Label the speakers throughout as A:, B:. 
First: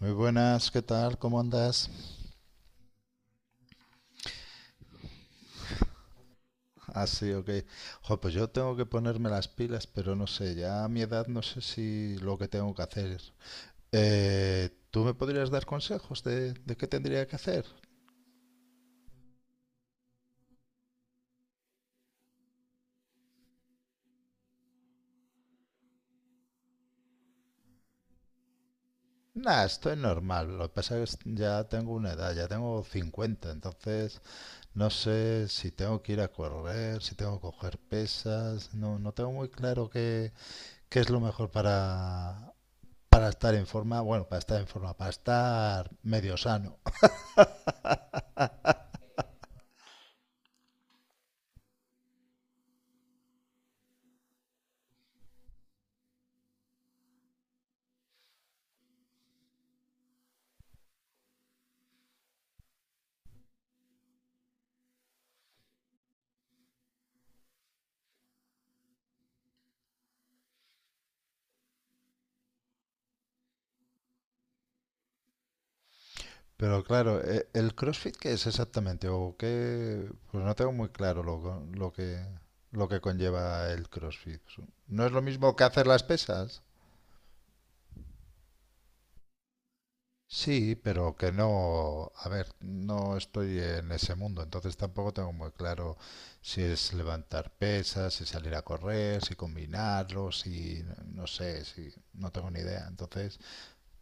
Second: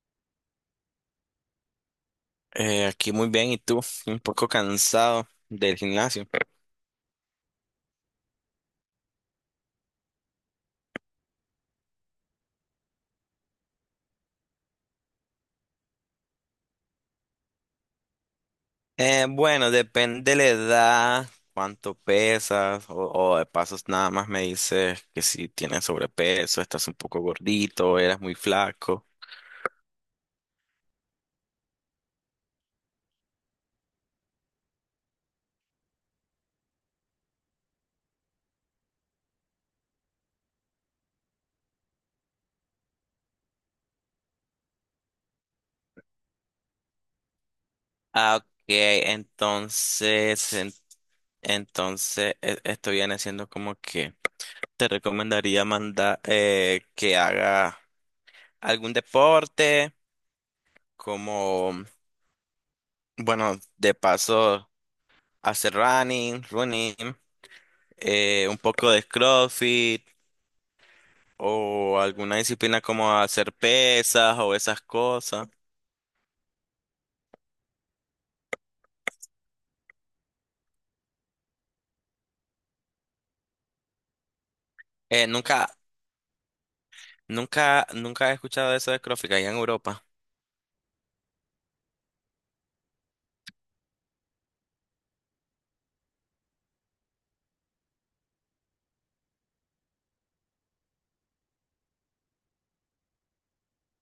A: Muy buenas, ¿qué tal? ¿Cómo andas?
B: Aquí muy bien, ¿y tú? Un poco cansado del gimnasio.
A: Ah, sí, ok. Jo, pues yo tengo que ponerme las pilas, pero no sé, ya a mi edad no sé si lo que tengo que hacer. ¿Tú me podrías dar consejos de qué tendría que hacer?
B: Bueno, depende de la edad, cuánto pesas, o de pasos nada más me dices que si tienes sobrepeso, estás un poco gordito, eras muy flaco.
A: Nah, estoy normal. Lo que pasa es que ya tengo una edad, ya tengo 50, entonces no sé si tengo que ir a correr, si tengo que coger pesas, no, no tengo muy claro qué es lo mejor para estar en forma, bueno, para estar en forma, para estar medio sano.
B: Ah, ok, entonces, entonces esto viene siendo como que te recomendaría mandar que haga algún deporte, como, bueno, de paso, hacer running, un poco de CrossFit o alguna disciplina como hacer pesas o esas cosas.
A: Pero claro, ¿el CrossFit qué es exactamente? ¿O qué? Pues no tengo muy claro lo que conlleva el CrossFit. ¿No es lo
B: Eh,
A: mismo que
B: nunca,
A: hacer las pesas?
B: nunca he escuchado de eso de CrossFit allá en Europa.
A: Sí, pero que no... A ver, no estoy en ese mundo, entonces tampoco tengo muy claro si es levantar pesas, si salir a correr, si combinarlo, si... No sé, si... No tengo ni idea. Entonces,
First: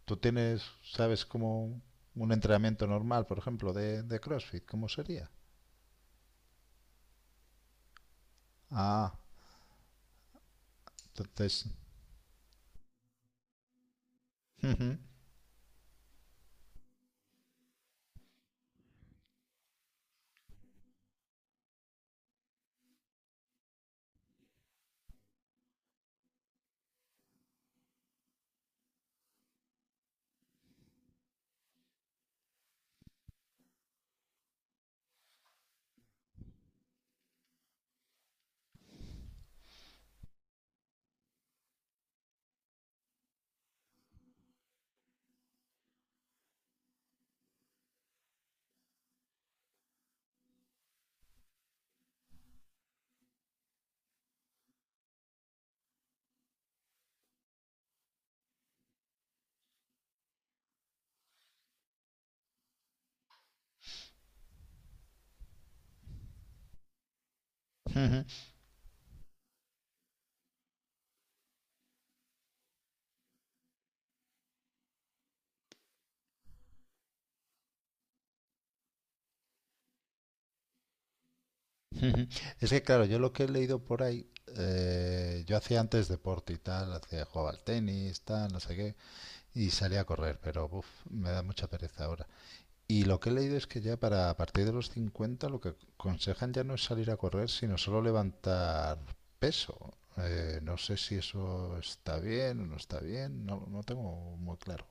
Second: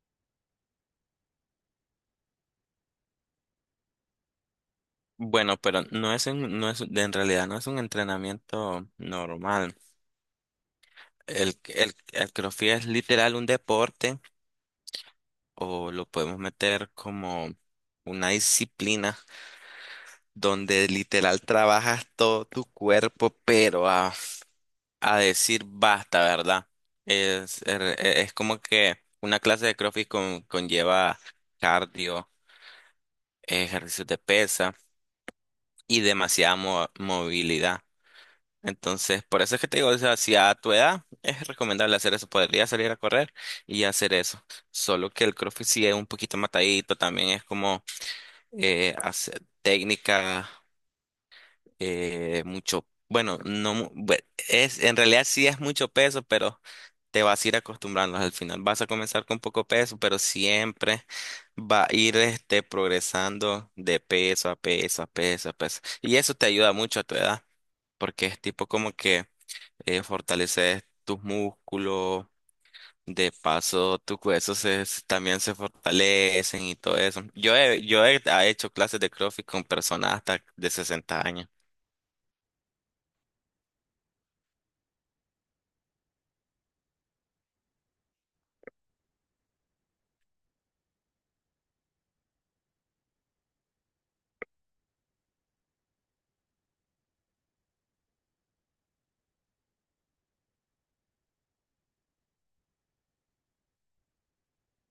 A: ¿tú tienes, sabes, como un entrenamiento normal, por ejemplo, de CrossFit? ¿Cómo sería?
B: Bueno, pero no es, en realidad no es un entrenamiento
A: Ah.
B: normal. El,
A: Entonces,
B: el, el CrossFit es literal un deporte o lo podemos meter como una disciplina donde literal trabajas todo tu cuerpo, pero a decir basta, ¿verdad? Es como que una clase de CrossFit conlleva cardio, ejercicios de pesa y demasiada movilidad. Entonces, por eso es que te digo, o sea, si a tu edad es recomendable hacer eso, podría salir a correr y hacer eso. Solo que el CrossFit sí es un poquito matadito, también es como hacer técnica mucho, bueno, no, es, en realidad sí es mucho peso, pero te vas a ir acostumbrando al final. Vas a comenzar con poco peso, pero siempre va a ir progresando de peso a peso a peso a peso. Y eso te ayuda mucho a tu edad, porque es tipo como que fortaleces tus músculos. De paso, tus huesos también se fortalecen y todo eso. Yo he ha hecho clases de CrossFit con personas hasta de 60 años.
A: es que claro, yo lo que he leído por ahí, yo hacía antes deporte y tal, jugaba al tenis, tal, no sé qué, y salía a correr, pero uf, me da mucha pereza ahora. Y lo que he leído es que ya para a partir de los 50 lo que aconsejan ya no es salir a correr, sino solo levantar peso. No sé si eso está bien o no está bien, no, no tengo muy claro.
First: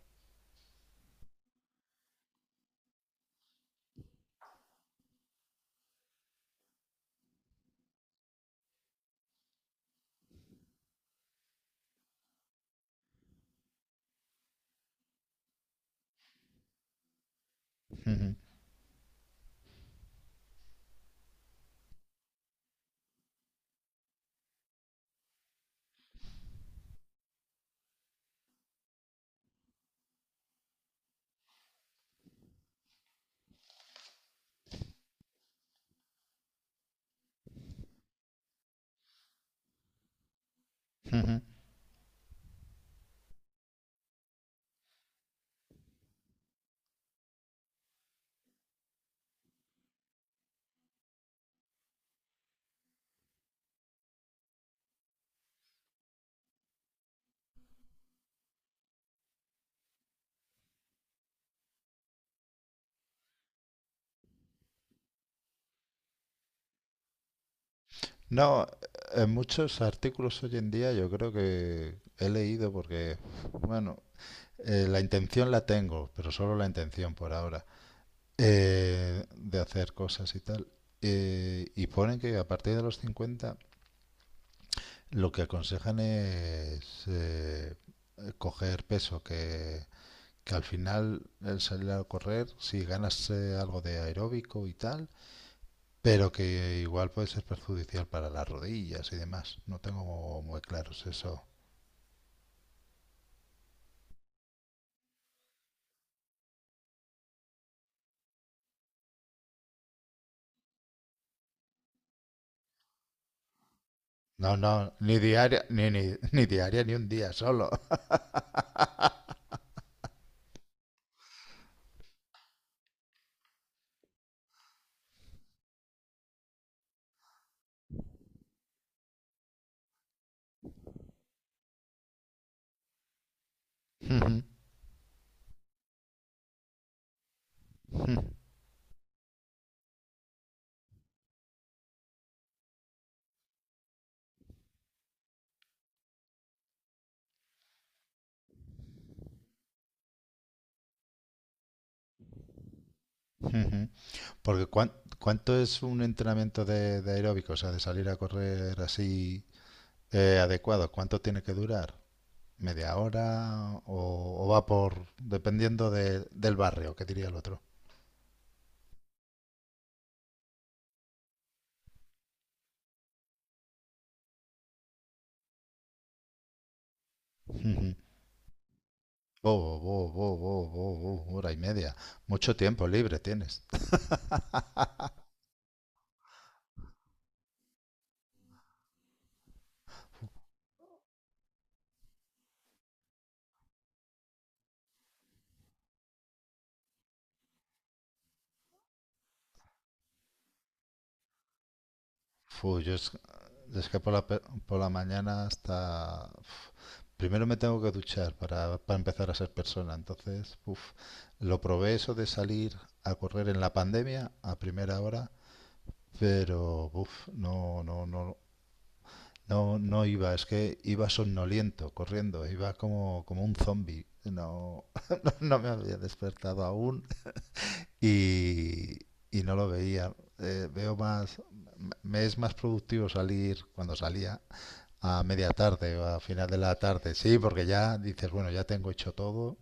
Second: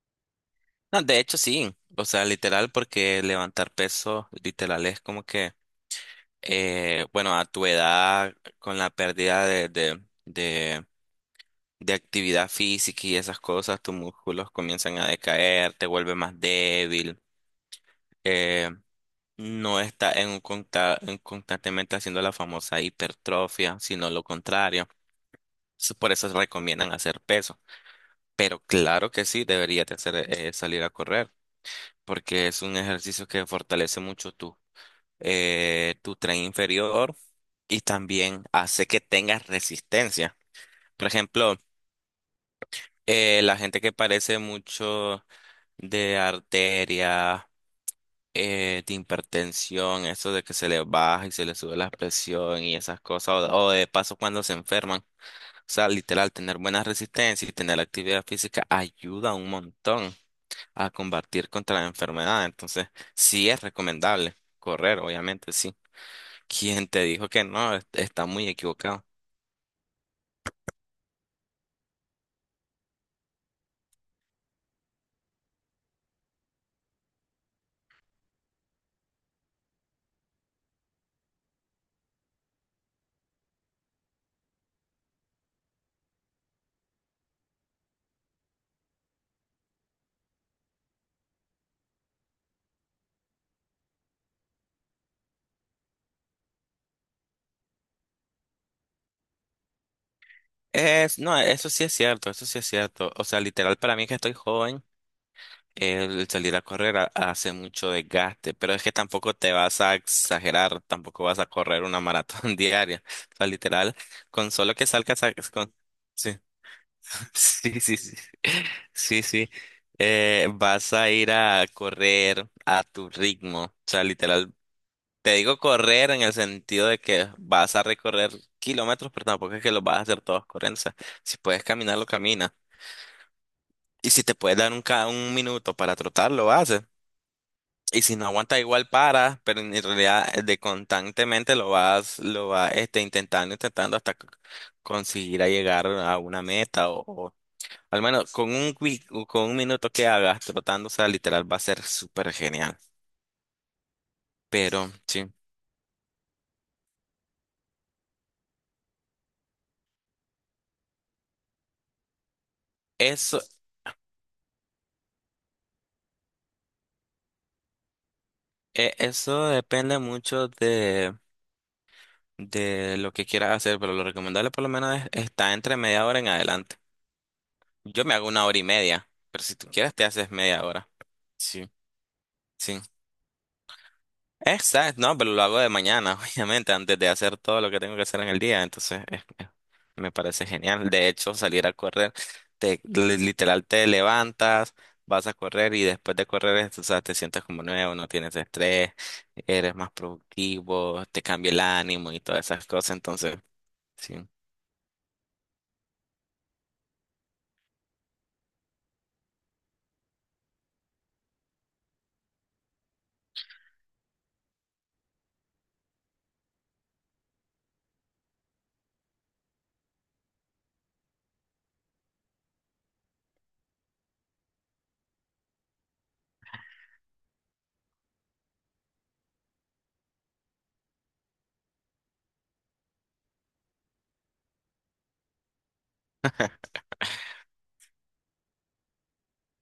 B: No, de hecho sí, o sea, literal, porque levantar peso, literal, es como que, bueno, a tu edad, con la pérdida de actividad física y esas cosas, tus músculos comienzan a decaer, te vuelves más débil, eh, no estás en en constantemente haciendo la famosa hipertrofia, sino lo contrario. Entonces, por eso recomiendan hacer peso. Pero claro que sí, deberías de hacer, salir a correr porque es un ejercicio que fortalece mucho tu tren inferior y también hace que tengas resistencia. Por ejemplo, la gente que padece mucho de arteria, de hipertensión, eso de que se le baja y se le sube la presión y esas cosas, o de paso cuando se enferman. O sea, literal, tener buena resistencia y tener actividad física ayuda un montón a combatir contra la enfermedad. Entonces, sí es recomendable correr, obviamente, sí. ¿Quién te dijo que no? Está muy
A: No,
B: equivocado.
A: en muchos artículos hoy en día yo creo que he leído porque, bueno, la intención la tengo, pero solo la intención por ahora, de hacer cosas y tal. Y ponen que a partir de los 50 lo que aconsejan es coger peso, que al final el salir a correr, si ganas algo de aeróbico y tal, pero que igual puede ser perjudicial para las rodillas y demás. No tengo muy claros
B: No,
A: eso.
B: eso sí es cierto, eso sí es cierto. O sea, literal, para mí que estoy joven, el salir a correr hace mucho desgaste, pero es que tampoco te vas a exagerar, tampoco vas a correr una maratón diaria. O sea, literal,
A: No,
B: con
A: no,
B: solo que
A: ni
B: salgas a...
A: diaria,
B: Con,
A: ni, ni,
B: sí.
A: ni diaria, ni un día solo.
B: Sí, sí, sí. Sí, sí. Vas a ir a correr a tu ritmo. O sea, literal. Te digo correr en el sentido de que vas a recorrer kilómetros, pero tampoco es que los vas a hacer todos corriendo. O sea, si puedes caminarlo, camina. Y si te puedes dar un minuto para trotar, lo haces. Y si no aguanta, igual para, pero en realidad de constantemente lo vas intentando hasta conseguir a llegar a una meta o, al menos con con un minuto que hagas trotando, o sea, literal va a ser súper genial.
A: Porque
B: Pero sí,
A: ¿cuánto es un entrenamiento de aeróbico? O sea, de salir a correr así adecuado. ¿Cuánto tiene que durar? ¿Media
B: eso,
A: hora? ¿O va por... dependiendo del barrio, que diría el otro?
B: eso depende mucho de lo que quieras hacer, pero lo recomendable por lo menos está entre media hora en adelante.
A: Ujú.
B: Yo me hago una hora y media, pero
A: Oh,
B: si tú quieres te
A: oh, oh,
B: haces
A: oh,
B: media
A: oh, oh,
B: hora.
A: oh, oh, hora y
B: Sí,
A: media. Mucho
B: sí.
A: tiempo libre tienes.
B: Exacto, no, pero lo hago de mañana, obviamente, antes de hacer todo lo que tengo que hacer en el día. Entonces, me parece genial. De hecho, salir a correr, literal te levantas, vas a correr y después de correr, o sea, te sientes como nuevo, no tienes estrés, eres más productivo, te cambia el ánimo y todas esas
A: Fu,
B: cosas.
A: yo
B: Entonces,
A: es que por la,
B: sí.
A: pe- por la mañana hasta... Primero me tengo que duchar para empezar a ser persona. Entonces, uf, lo probé eso de salir a correr en la pandemia a primera hora, pero uf, no, no, no, no, no iba. Es que iba somnoliento corriendo, iba como un zombie. No, no me había despertado aún y, y no lo veía. Veo más, me es más productivo salir cuando salía a media tarde o a final de la tarde, sí, porque ya dices, bueno, ya tengo hecho todo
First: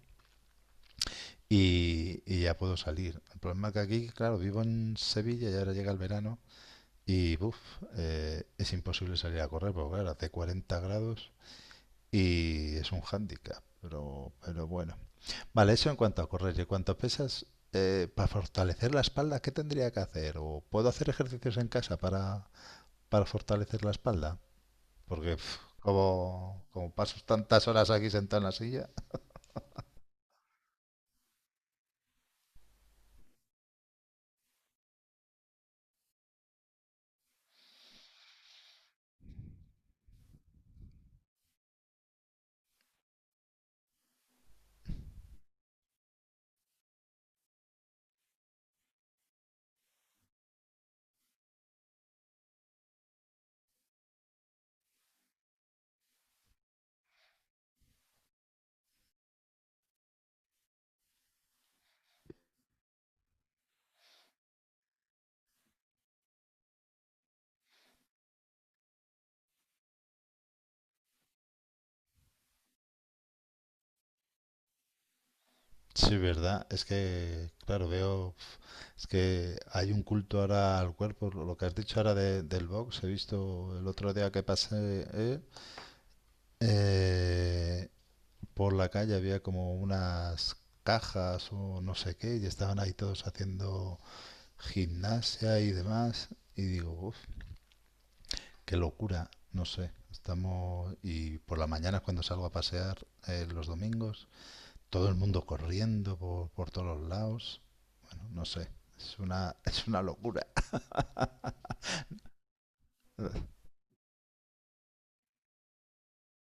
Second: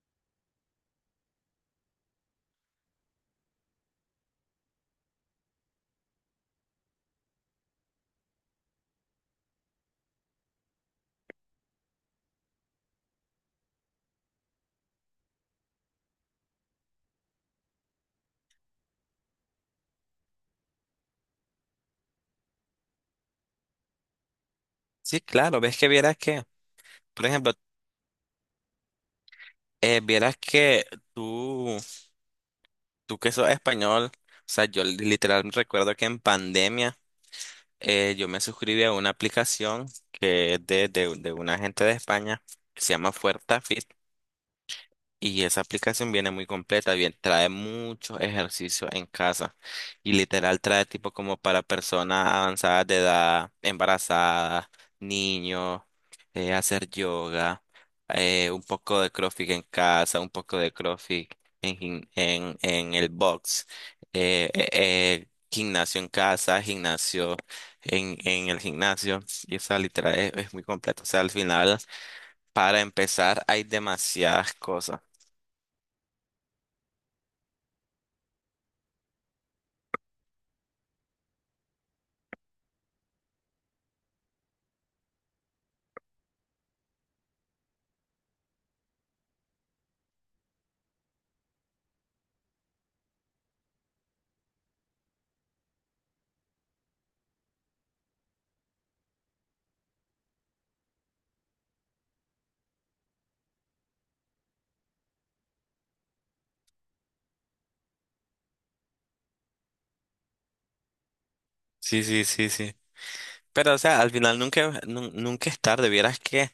A: y ya puedo salir. El problema es que aquí, claro, vivo en Sevilla y ahora llega el verano y buf, es imposible salir a correr, porque claro, hace 40 grados y es un hándicap, pero bueno. Vale, eso en cuanto a correr y en cuanto a pesas, para fortalecer la espalda, ¿qué tendría que hacer? ¿O puedo hacer ejercicios en casa para fortalecer la espalda?
B: Sí,
A: Porque
B: claro, ves que vieras que,
A: como paso
B: por ejemplo,
A: tantas horas aquí sentado en la silla.
B: vieras que tú, tú que sos español, o sea, yo literal recuerdo que en pandemia. Yo me suscribí a una aplicación que es de una gente de España que se llama Fuerza y esa aplicación viene muy completa, bien, trae muchos ejercicios en casa y literal trae tipo como para personas avanzadas de edad, embarazadas, niños, hacer yoga, un poco de CrossFit en casa, un poco de CrossFit en el box, gimnasio en casa, gimnasio en el gimnasio y esa literal es muy completa, o sea, al final para empezar hay demasiadas cosas.
A: Sí, verdad. Es que, claro, veo. Es que hay un culto ahora al cuerpo. Lo que has dicho ahora del box, he visto el otro día que pasé eh, por la calle, había como unas cajas o no sé qué, y estaban ahí todos haciendo gimnasia y demás. Y digo, uff, qué locura. No sé. Estamos. Y por la mañana, cuando salgo a pasear los domingos. Todo el mundo corriendo por todos los lados. Bueno, no sé, es una, es una locura.
B: Sí, sí, sí, sí. Pero, o sea, al final nunca es tarde. Vieras que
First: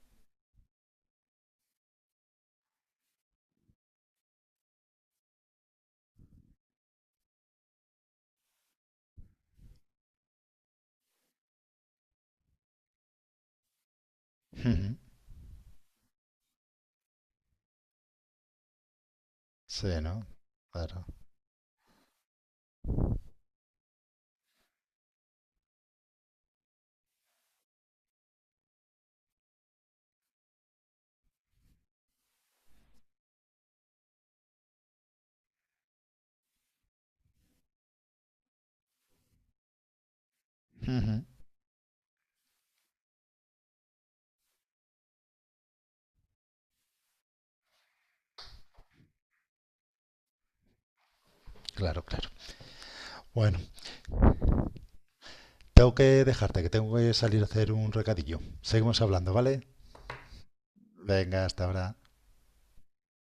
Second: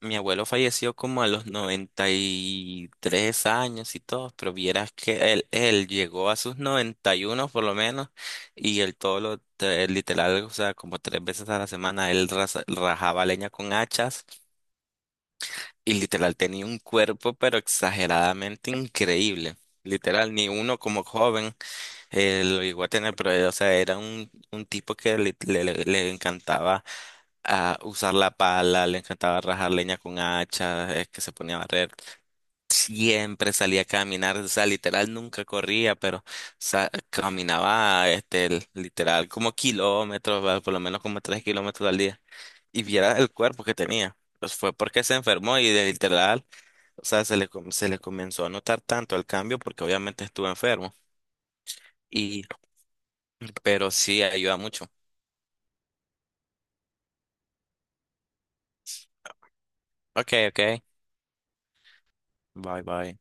B: mi abuelo falleció como a los 93 años y todo, pero vieras que él llegó a sus 91 por lo menos, y él literal, o sea, como tres veces a la semana, él rajaba leña con hachas y literal tenía un cuerpo, pero exageradamente increíble.
A: Sí, ¿no?
B: Literal, ni uno como
A: Claro.
B: joven lo llegó a tener, pero, o sea, era un tipo que le encantaba a usar la pala, le encantaba rajar leña con hacha, es que se ponía a barrer. Siempre salía a caminar, o sea, literal nunca corría, pero caminaba, literal como kilómetros, ¿verdad? Por lo menos como 3 kilómetros al día. Y viera el cuerpo que tenía. Pues fue porque se enfermó y o sea, se le comenzó a notar tanto el cambio porque obviamente estuvo enfermo.
A: Claro, claro.
B: Y,
A: Bueno,
B: pero sí ayuda mucho.
A: tengo que dejarte, que tengo que salir a hacer un recadillo. Seguimos hablando, ¿vale?
B: Ok, ok.
A: Venga, hasta ahora.
B: Bye, bye.